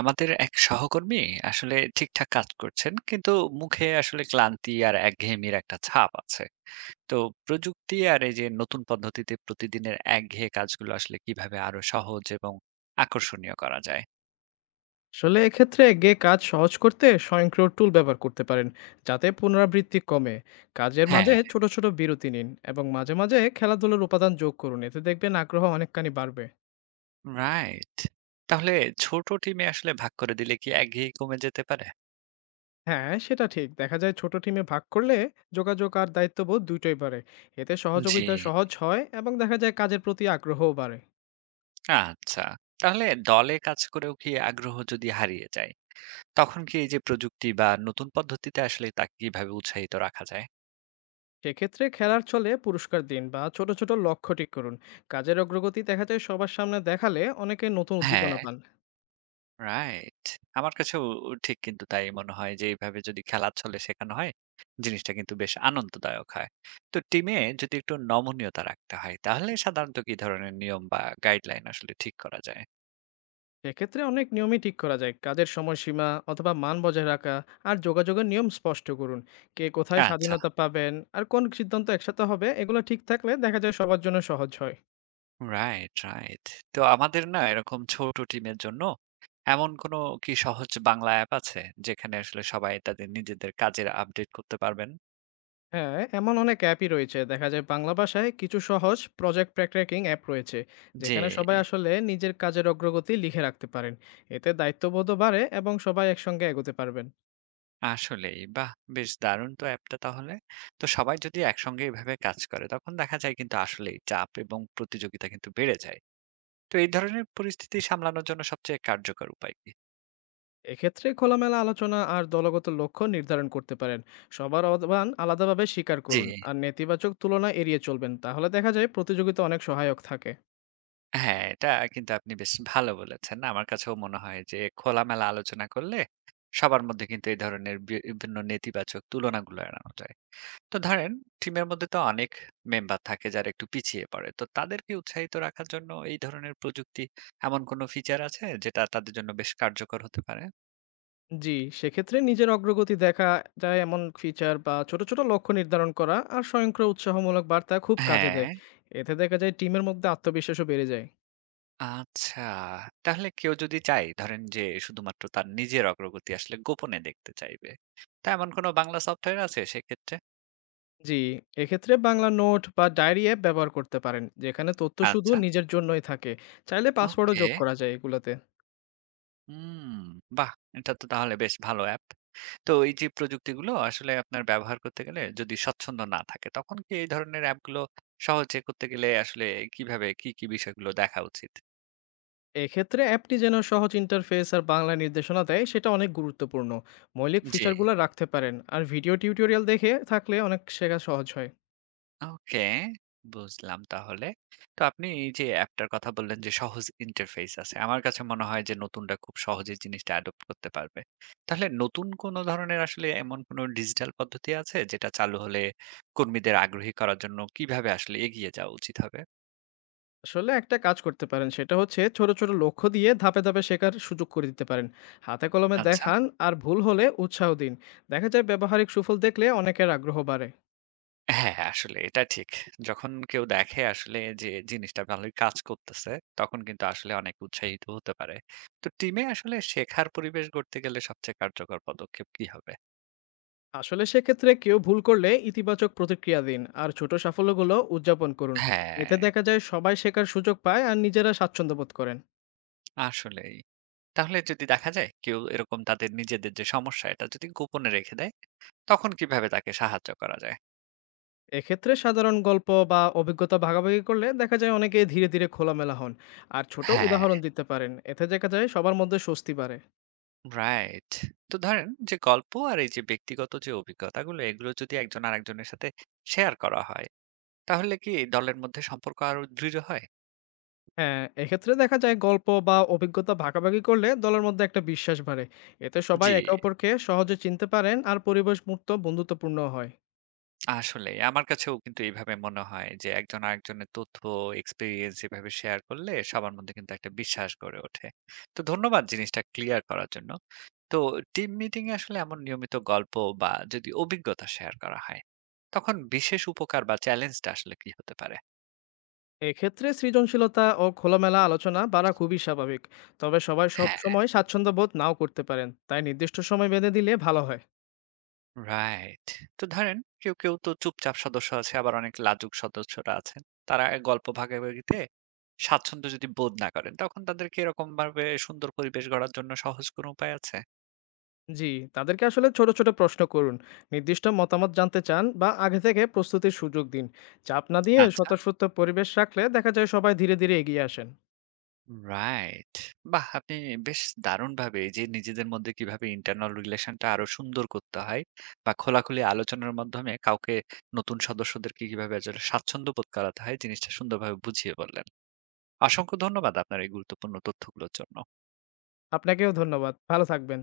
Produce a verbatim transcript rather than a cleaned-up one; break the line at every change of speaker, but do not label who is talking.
আমাদের এক সহকর্মী আসলে ঠিকঠাক কাজ করছেন, কিন্তু মুখে আসলে ক্লান্তি আর একঘেয়েমির একটা ছাপ আছে। তো প্রযুক্তি আর এই যে নতুন পদ্ধতিতে প্রতিদিনের একঘেয়ে কাজগুলো আসলে কিভাবে আরো সহজ এবং আকর্ষণীয় করা যায়?
আসলে এক্ষেত্রে গে কাজ সহজ করতে স্বয়ংক্রিয় টুল ব্যবহার করতে পারেন যাতে পুনরাবৃত্তি কমে। কাজের মাঝে
হ্যাঁ,
ছোট ছোট বিরতি নিন এবং মাঝে মাঝে খেলাধুলার উপাদান যোগ করুন, এতে দেখবেন আগ্রহ অনেকখানি বাড়বে।
রাইট। তাহলে ছোট টিমে আসলে ভাগ করে দিলে কি একঘেয়ে কমে যেতে পারে?
হ্যাঁ, সেটা ঠিক। দেখা যায় ছোট টিমে ভাগ করলে যোগাযোগ আর দায়িত্ববোধ দুটোই বাড়ে। এতে
জি,
সহযোগিতা সহজ হয় এবং দেখা যায় কাজের প্রতি আগ্রহও বাড়ে।
আচ্ছা। তাহলে দলে কাজ করেও কি আগ্রহ যদি হারিয়ে যায়, তখন কি এই যে প্রযুক্তি বা নতুন পদ্ধতিতে আসলে তাকে কিভাবে উৎসাহিত রাখা যায়?
সেক্ষেত্রে খেলার ছলে পুরস্কার দিন বা ছোট ছোট লক্ষ্য ঠিক করুন। কাজের অগ্রগতি দেখা যায় সবার সামনে দেখালে অনেকে নতুন
হ্যাঁ,
উদ্দীপনা পান।
রাইট। আমার কাছেও ঠিক কিন্তু তাই মনে হয় যে এইভাবে যদি খেলার ছলে শেখানো হয়, জিনিসটা কিন্তু বেশ আনন্দদায়ক হয়। তো টিমে যদি একটু নমনীয়তা রাখতে হয়, তাহলে সাধারণত কি ধরনের নিয়ম বা গাইডলাইন আসলে ঠিক করা যায়?
সেক্ষেত্রে অনেক নিয়মই ঠিক করা যায়, কাজের সময়সীমা অথবা মান বজায় রাখা আর যোগাযোগের নিয়ম স্পষ্ট করুন। কে কোথায়
আচ্ছা।
স্বাধীনতা পাবেন আর কোন সিদ্ধান্ত একসাথে হবে, এগুলো ঠিক থাকলে দেখা যায় সবার জন্য সহজ হয়।
Right, right. তো আমাদের না এরকম ছোট টিমের জন্য এমন কোনো কি সহজ বাংলা অ্যাপ আছে যেখানে আসলে সবাই তাদের নিজেদের কাজের আপডেট করতে পারবেন?
হ্যাঁ, এমন অনেক অ্যাপই রয়েছে। দেখা যায় বাংলা ভাষায় কিছু সহজ প্রজেক্ট ট্র্যাকিং অ্যাপ রয়েছে
জি।
যেখানে সবাই আসলে নিজের কাজের অগ্রগতি লিখে রাখতে পারেন। এতে দায়িত্ববোধও বাড়ে এবং সবাই একসঙ্গে এগোতে পারবেন।
আসলেই। বাহ! বেশ দারুণ তো অ্যাপটা তাহলে। তো সবাই যদি একসঙ্গে এভাবে কাজ করে তখন দেখা যায় কিন্তু আসলেই চাপ এবং প্রতিযোগিতা কিন্তু বেড়ে যায়। তো এই ধরনের পরিস্থিতি সামলানোর জন্য সবচেয়ে কার্যকর উপায় কি?
এক্ষেত্রে খোলামেলা আলোচনা আর দলগত লক্ষ্য নির্ধারণ করতে পারেন। সবার অবদান আলাদাভাবে স্বীকার
জি।
করুন আর নেতিবাচক তুলনা এড়িয়ে চলবেন, তাহলে দেখা যায় প্রতিযোগিতা অনেক সহায়ক থাকে।
হ্যাঁ, এটা কিন্তু আপনি বেশ ভালো বলেছেন। আমার কাছেও মনে হয় যে খোলামেলা আলোচনা করলে সবার মধ্যে কিন্তু এই ধরনের বি বিভিন্ন নেতিবাচক তুলনাগুলো এড়ানো যায়। তো ধরেন টিমের মধ্যে তো অনেক মেম্বার থাকে যারা একটু পিছিয়ে পড়ে, তো তাদেরকে উৎসাহিত রাখার জন্য এই ধরনের প্রযুক্তি এমন কোনো ফিচার আছে যেটা তাদের জন্য বেশ কার্যকর হতে পারে?
জি, সেক্ষেত্রে নিজের অগ্রগতি দেখা যায় এমন ফিচার বা ছোট ছোট লক্ষ্য নির্ধারণ করা আর স্বয়ংক্রিয় উৎসাহমূলক বার্তা খুব কাজে
হ্যাঁ।
দেয়। এতে দেখা যায় টিমের মধ্যে আত্মবিশ্বাসও বেড়ে যায়।
আচ্ছা, তাহলে কেউ যদি চায় ধরেন যে শুধুমাত্র তার নিজের অগ্রগতি আসলে গোপনে দেখতে চাইবে, তা এমন কোনো বাংলা সফটওয়্যার আছে সেক্ষেত্রে?
জি, এক্ষেত্রে বাংলা নোট বা ডায়েরি অ্যাপ ব্যবহার করতে পারেন যেখানে তথ্য শুধু
আচ্ছা।
নিজের জন্যই থাকে। চাইলে পাসওয়ার্ডও
ওকে।
যোগ করা যায় এগুলোতে।
হুম, বাহ! এটা তো তাহলে বেশ ভালো অ্যাপ। তো এই যে প্রযুক্তিগুলো আসলে আপনার ব্যবহার করতে গেলে যদি স্বচ্ছন্দ না থাকে, তখন কি এই ধরনের অ্যাপগুলো সহজে করতে গেলে আসলে কিভাবে কি, কি বিষয়গুলো দেখা উচিত?
এক্ষেত্রে অ্যাপটি যেন সহজ ইন্টারফেস আর বাংলা নির্দেশনা দেয় সেটা অনেক গুরুত্বপূর্ণ। মৌলিক
জি।
ফিচারগুলো রাখতে পারেন আর ভিডিও টিউটোরিয়াল দেখে থাকলে অনেক শেখা সহজ হয়।
ওকে, বুঝলাম তাহলে। তো আপনি এই যে অ্যাপটার কথা বললেন যে সহজ ইন্টারফেস আছে। আমার কাছে মনে হয় যে নতুনরা খুব সহজেই জিনিসটা অ্যাডপ্ট করতে পারবে। তাহলে নতুন কোন ধরনের আসলে এমন কোন ডিজিটাল পদ্ধতি আছে যেটা চালু হলে কর্মীদের আগ্রহী করার জন্য কিভাবে আসলে এগিয়ে যাওয়া উচিত হবে?
আসলে একটা কাজ করতে পারেন, সেটা হচ্ছে ছোট ছোট লক্ষ্য দিয়ে ধাপে ধাপে শেখার সুযোগ করে দিতে পারেন। হাতে কলমে
আচ্ছা।
দেখান আর ভুল হলে উৎসাহ দিন। দেখা যায় ব্যবহারিক সুফল দেখলে অনেকের আগ্রহ বাড়ে।
হ্যাঁ, আসলে এটা ঠিক। যখন কেউ দেখে আসলে যে জিনিসটা ভালোই কাজ করতেছে, তখন কিন্তু আসলে অনেক উৎসাহিত হতে পারে। তো টিমে আসলে শেখার পরিবেশ গড়তে গেলে সবচেয়ে কার্যকর পদক্ষেপ কি হবে?
আসলে সেক্ষেত্রে কেউ ভুল করলে ইতিবাচক প্রতিক্রিয়া দিন আর ছোট সাফল্যগুলো উদযাপন করুন। এতে
হ্যাঁ,
দেখা যায় সবাই শেখার সুযোগ পায় আর নিজেরা স্বাচ্ছন্দ্য বোধ করেন।
আসলেই। তাহলে যদি দেখা যায় কেউ এরকম তাদের নিজেদের যে সমস্যা এটা যদি গোপনে রেখে দেয়, তখন কিভাবে তাকে সাহায্য করা যায়?
এক্ষেত্রে সাধারণ গল্প বা অভিজ্ঞতা ভাগাভাগি করলে দেখা যায় অনেকেই ধীরে ধীরে খোলামেলা হন। আর ছোট
হ্যাঁ,
উদাহরণ দিতে পারেন, এতে দেখা যায় সবার মধ্যে স্বস্তি বাড়ে।
রাইট। তো ধরেন যে গল্প আর এই যে ব্যক্তিগত যে অভিজ্ঞতাগুলো এগুলো যদি একজন আরেকজনের সাথে শেয়ার করা হয়, তাহলে কি দলের মধ্যে সম্পর্ক আরো দৃঢ় হয়?
হ্যাঁ, এক্ষেত্রে দেখা যায় গল্প বা অভিজ্ঞতা ভাগাভাগি করলে দলের মধ্যে একটা বিশ্বাস বাড়ে। এতে সবাই
জি।
একে অপরকে সহজে চিনতে পারেন আর পরিবেশ মুক্ত বন্ধুত্বপূর্ণ হয়।
আসলেই আমার কাছেও কিন্তু এইভাবে মনে হয় যে একজন আরেকজনের তথ্য, এক্সপেরিয়েন্স এভাবে শেয়ার করলে সবার মধ্যে কিন্তু একটা বিশ্বাস গড়ে ওঠে। তো ধন্যবাদ জিনিসটা ক্লিয়ার করার জন্য। তো টিম মিটিং এ আসলে এমন নিয়মিত গল্প বা যদি অভিজ্ঞতা শেয়ার করা হয়, তখন বিশেষ উপকার বা চ্যালেঞ্জটা আসলে কি হতে পারে?
এক্ষেত্রে সৃজনশীলতা ও খোলামেলা আলোচনা বাড়া খুবই স্বাভাবিক। তবে সবাই সব
হ্যাঁ,
সময় স্বাচ্ছন্দ্য বোধ নাও করতে পারেন, তাই নির্দিষ্ট সময় বেঁধে দিলে ভালো হয়।
রাইট। তো ধরেন কেউ, কেউ তো চুপচাপ সদস্য আছে, আবার অনেক লাজুক সদস্যরা আছেন। তারা গল্প ভাগাভাগিতে স্বাচ্ছন্দ্য যদি বোধ না করেন, তখন তাদেরকে এরকমভাবে সুন্দর পরিবেশ গড়ার জন্য সহজ কোনো উপায় আছে?
জি, তাদেরকে আসলে ছোট ছোট প্রশ্ন করুন। নির্দিষ্ট মতামত জানতে চান বা আগে থেকে প্রস্তুতির সুযোগ দিন। চাপ না দিয়ে
আচ্ছা,
স্বতঃস্ফূর্ত পরিবেশ রাখলে দেখা যায় সবাই ধীরে ধীরে এগিয়ে আসেন।
রাইট। বাহ! আপনি বেশ দারুণভাবে এই যে নিজেদের মধ্যে কিভাবে ইন্টারনাল রিলেশনটা আরো সুন্দর করতে হয় বা খোলাখুলি আলোচনার মাধ্যমে কাউকে নতুন সদস্যদেরকে কিভাবে আসলে স্বাচ্ছন্দ্য বোধ করাতে হয়, জিনিসটা সুন্দরভাবে বুঝিয়ে বললেন। অসংখ্য ধন্যবাদ আপনার এই গুরুত্বপূর্ণ তথ্যগুলোর জন্য।
আপনাকেও ধন্যবাদ। ভালো থাকবেন।